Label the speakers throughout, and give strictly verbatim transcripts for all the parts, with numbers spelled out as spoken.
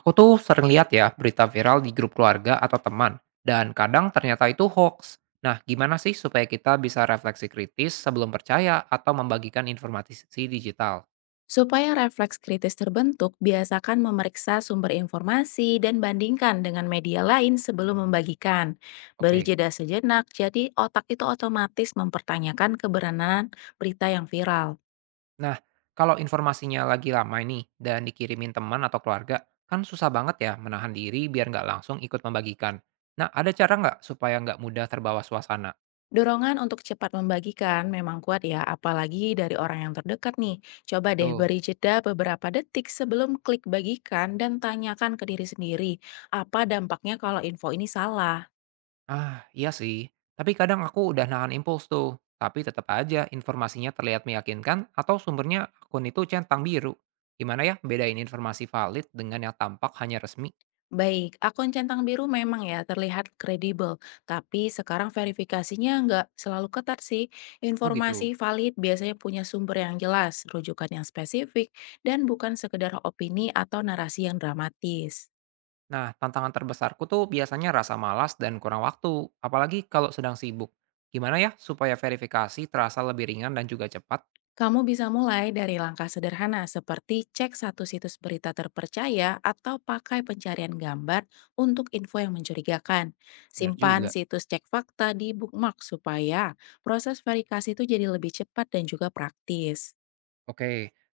Speaker 1: Aku tuh sering lihat ya berita viral di grup keluarga atau teman, dan kadang ternyata itu hoax. Nah, gimana sih supaya kita bisa refleksi kritis sebelum percaya atau membagikan informasi si digital?
Speaker 2: Supaya refleks kritis terbentuk, biasakan memeriksa sumber informasi dan bandingkan dengan media lain sebelum membagikan. Beri
Speaker 1: Oke.
Speaker 2: jeda sejenak, jadi otak itu otomatis mempertanyakan kebenaran berita yang viral.
Speaker 1: Nah, kalau informasinya lagi lama nih dan dikirimin teman atau keluarga, kan susah banget ya menahan diri biar nggak langsung ikut membagikan. Nah, ada cara nggak supaya nggak mudah terbawa suasana?
Speaker 2: Dorongan untuk cepat membagikan memang kuat ya, apalagi dari orang yang terdekat nih. Coba deh
Speaker 1: Betul.
Speaker 2: beri jeda beberapa detik sebelum klik bagikan dan tanyakan ke diri sendiri, apa dampaknya kalau info ini salah.
Speaker 1: Ah, iya sih. Tapi kadang aku udah nahan impuls tuh. Tapi tetap aja informasinya terlihat meyakinkan atau sumbernya akun itu centang biru. Gimana ya bedain informasi valid dengan yang tampak hanya resmi?
Speaker 2: Baik, akun centang biru memang ya terlihat kredibel, tapi sekarang verifikasinya nggak selalu ketat sih.
Speaker 1: Oh gitu.
Speaker 2: Informasi valid biasanya punya sumber yang jelas, rujukan yang spesifik, dan bukan sekedar opini atau narasi yang dramatis.
Speaker 1: Nah, tantangan terbesarku tuh biasanya rasa malas dan kurang waktu, apalagi kalau sedang sibuk. Gimana ya supaya verifikasi terasa lebih ringan dan juga cepat?
Speaker 2: Kamu bisa mulai dari langkah sederhana seperti cek satu situs berita terpercaya atau pakai pencarian gambar untuk info yang mencurigakan.
Speaker 1: Bener
Speaker 2: Simpan
Speaker 1: juga.
Speaker 2: situs cek fakta di bookmark supaya proses verifikasi itu jadi lebih cepat dan juga praktis.
Speaker 1: Oke,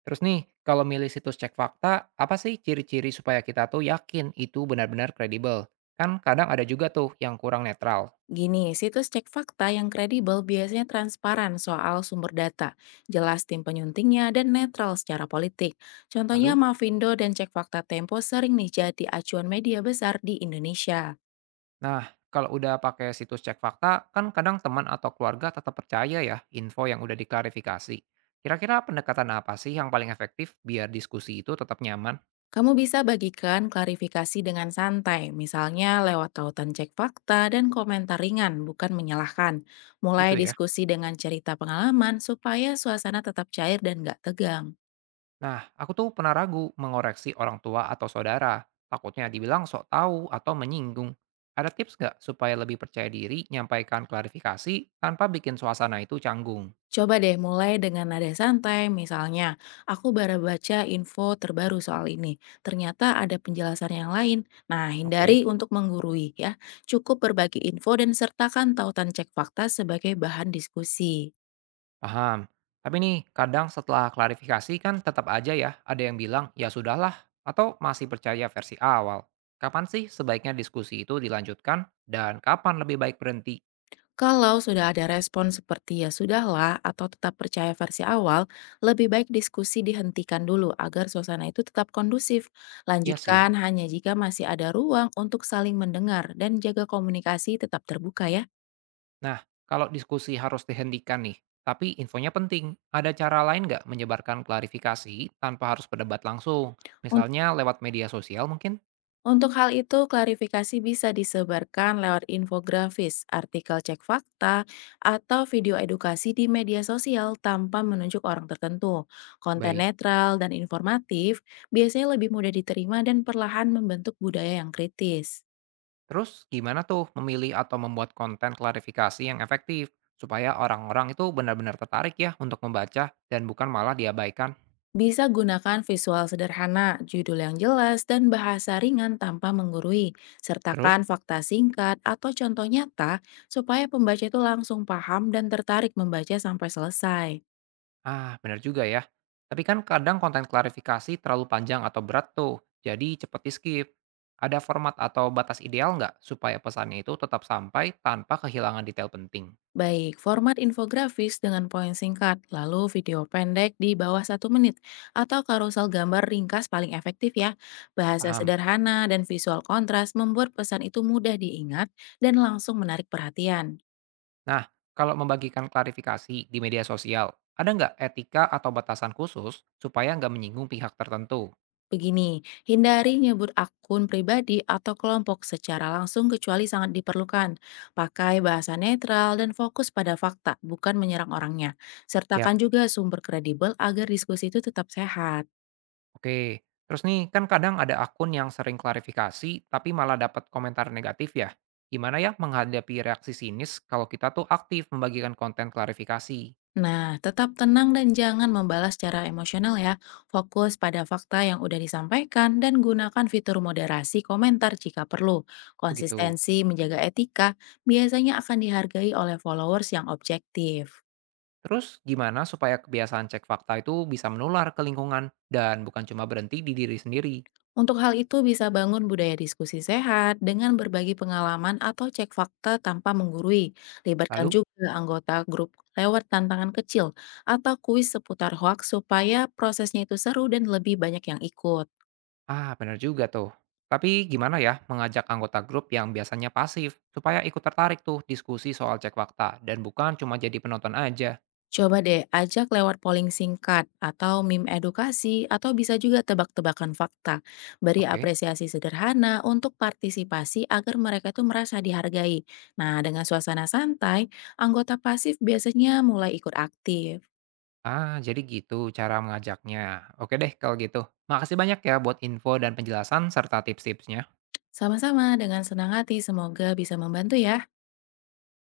Speaker 1: terus nih, kalau milih situs cek fakta, apa sih ciri-ciri supaya kita tuh yakin itu benar-benar kredibel? Kan kadang ada juga tuh yang kurang netral.
Speaker 2: Gini, situs cek fakta yang kredibel biasanya transparan soal sumber data, jelas tim penyuntingnya, dan netral secara politik. Contohnya
Speaker 1: Lalu,
Speaker 2: Mavindo dan Cek Fakta Tempo sering nih jadi acuan media besar di Indonesia.
Speaker 1: nah, kalau udah pakai situs cek fakta, kan kadang teman atau keluarga tetap percaya ya info yang udah diklarifikasi. Kira-kira pendekatan apa sih yang paling efektif biar diskusi itu tetap nyaman?
Speaker 2: Kamu bisa bagikan klarifikasi dengan santai, misalnya lewat tautan cek fakta dan komentar ringan, bukan menyalahkan. Mulai
Speaker 1: Gitu ya.
Speaker 2: diskusi dengan cerita pengalaman supaya suasana tetap cair dan gak tegang.
Speaker 1: Nah, aku tuh pernah ragu mengoreksi orang tua atau saudara. Takutnya dibilang sok tahu atau menyinggung. Ada tips nggak supaya lebih percaya diri nyampaikan klarifikasi tanpa bikin suasana itu canggung?
Speaker 2: Coba deh mulai dengan nada santai, misalnya, aku baru baca info terbaru soal ini. Ternyata ada penjelasan yang lain. Nah, hindari
Speaker 1: Oke.
Speaker 2: untuk menggurui ya. Cukup berbagi info dan sertakan tautan cek fakta sebagai bahan diskusi.
Speaker 1: Paham. Tapi nih, kadang setelah klarifikasi kan tetap aja ya ada yang bilang, ya sudahlah, atau masih percaya versi awal. Kapan sih sebaiknya diskusi itu dilanjutkan dan kapan lebih baik berhenti?
Speaker 2: Kalau sudah ada respon seperti ya sudahlah atau tetap percaya versi awal, lebih baik diskusi dihentikan dulu agar suasana itu tetap kondusif.
Speaker 1: Iya sih.
Speaker 2: Lanjutkan hanya jika masih ada ruang untuk saling mendengar dan jaga komunikasi tetap terbuka ya.
Speaker 1: Nah, kalau diskusi harus dihentikan nih, tapi infonya penting, ada cara lain nggak menyebarkan klarifikasi tanpa harus berdebat langsung? Misalnya lewat media sosial mungkin?
Speaker 2: Untuk hal itu, klarifikasi bisa disebarkan lewat infografis, artikel cek fakta, atau video edukasi di media sosial tanpa menunjuk orang tertentu. Konten
Speaker 1: Baik.
Speaker 2: netral dan informatif biasanya lebih mudah diterima dan perlahan membentuk budaya yang kritis.
Speaker 1: Terus gimana tuh memilih atau membuat konten klarifikasi yang efektif supaya orang-orang itu benar-benar tertarik ya untuk membaca dan bukan malah diabaikan?
Speaker 2: Bisa gunakan visual sederhana, judul yang jelas, dan bahasa ringan tanpa menggurui.
Speaker 1: Terus.
Speaker 2: Sertakan fakta singkat atau contoh nyata supaya pembaca itu langsung paham dan tertarik membaca sampai selesai.
Speaker 1: Ah, benar juga ya. Tapi kan kadang konten klarifikasi terlalu panjang atau berat tuh, jadi cepet di-skip. Ada format atau batas ideal nggak supaya pesannya itu tetap sampai tanpa kehilangan detail penting?
Speaker 2: Baik, format infografis dengan poin singkat, lalu video pendek di bawah satu menit, atau karusel gambar ringkas paling efektif ya. Bahasa
Speaker 1: Paham.
Speaker 2: sederhana dan visual kontras membuat pesan itu mudah diingat dan langsung menarik perhatian.
Speaker 1: Nah, kalau membagikan klarifikasi di media sosial, ada nggak etika atau batasan khusus supaya nggak menyinggung pihak tertentu?
Speaker 2: Begini, hindari nyebut akun pribadi atau kelompok secara langsung kecuali sangat diperlukan. Pakai bahasa netral dan fokus pada fakta, bukan menyerang orangnya.
Speaker 1: Yap.
Speaker 2: Sertakan juga sumber kredibel agar diskusi itu tetap sehat.
Speaker 1: Oke, terus nih kan kadang ada akun yang sering klarifikasi tapi malah dapat komentar negatif ya. Gimana ya menghadapi reaksi sinis kalau kita tuh aktif membagikan konten klarifikasi?
Speaker 2: Nah, tetap tenang dan jangan membalas secara emosional ya. Fokus pada fakta yang udah disampaikan dan gunakan fitur moderasi komentar jika perlu.
Speaker 1: Begitu.
Speaker 2: Konsistensi menjaga etika biasanya akan dihargai oleh followers yang objektif.
Speaker 1: Terus gimana supaya kebiasaan cek fakta itu bisa menular ke lingkungan dan bukan cuma berhenti di diri sendiri?
Speaker 2: Untuk hal itu bisa bangun budaya diskusi sehat dengan berbagi pengalaman atau cek fakta tanpa menggurui. Libatkan
Speaker 1: Lalu,
Speaker 2: juga anggota grup lewat tantangan kecil atau kuis seputar hoaks supaya prosesnya itu seru dan lebih banyak yang ikut.
Speaker 1: ah, benar juga tuh. Tapi gimana ya mengajak anggota grup yang biasanya pasif supaya ikut tertarik tuh diskusi soal cek fakta dan bukan cuma jadi penonton aja?
Speaker 2: Coba deh ajak lewat polling singkat atau meme edukasi atau bisa juga tebak-tebakan fakta. Beri
Speaker 1: Oke.
Speaker 2: apresiasi sederhana untuk partisipasi agar mereka tuh merasa dihargai. Nah, dengan suasana santai, anggota pasif biasanya mulai ikut aktif.
Speaker 1: Ah, jadi gitu cara mengajaknya. Oke deh kalau gitu. Makasih banyak ya buat info dan penjelasan serta tips-tipsnya.
Speaker 2: Sama-sama dengan senang hati, semoga bisa membantu ya.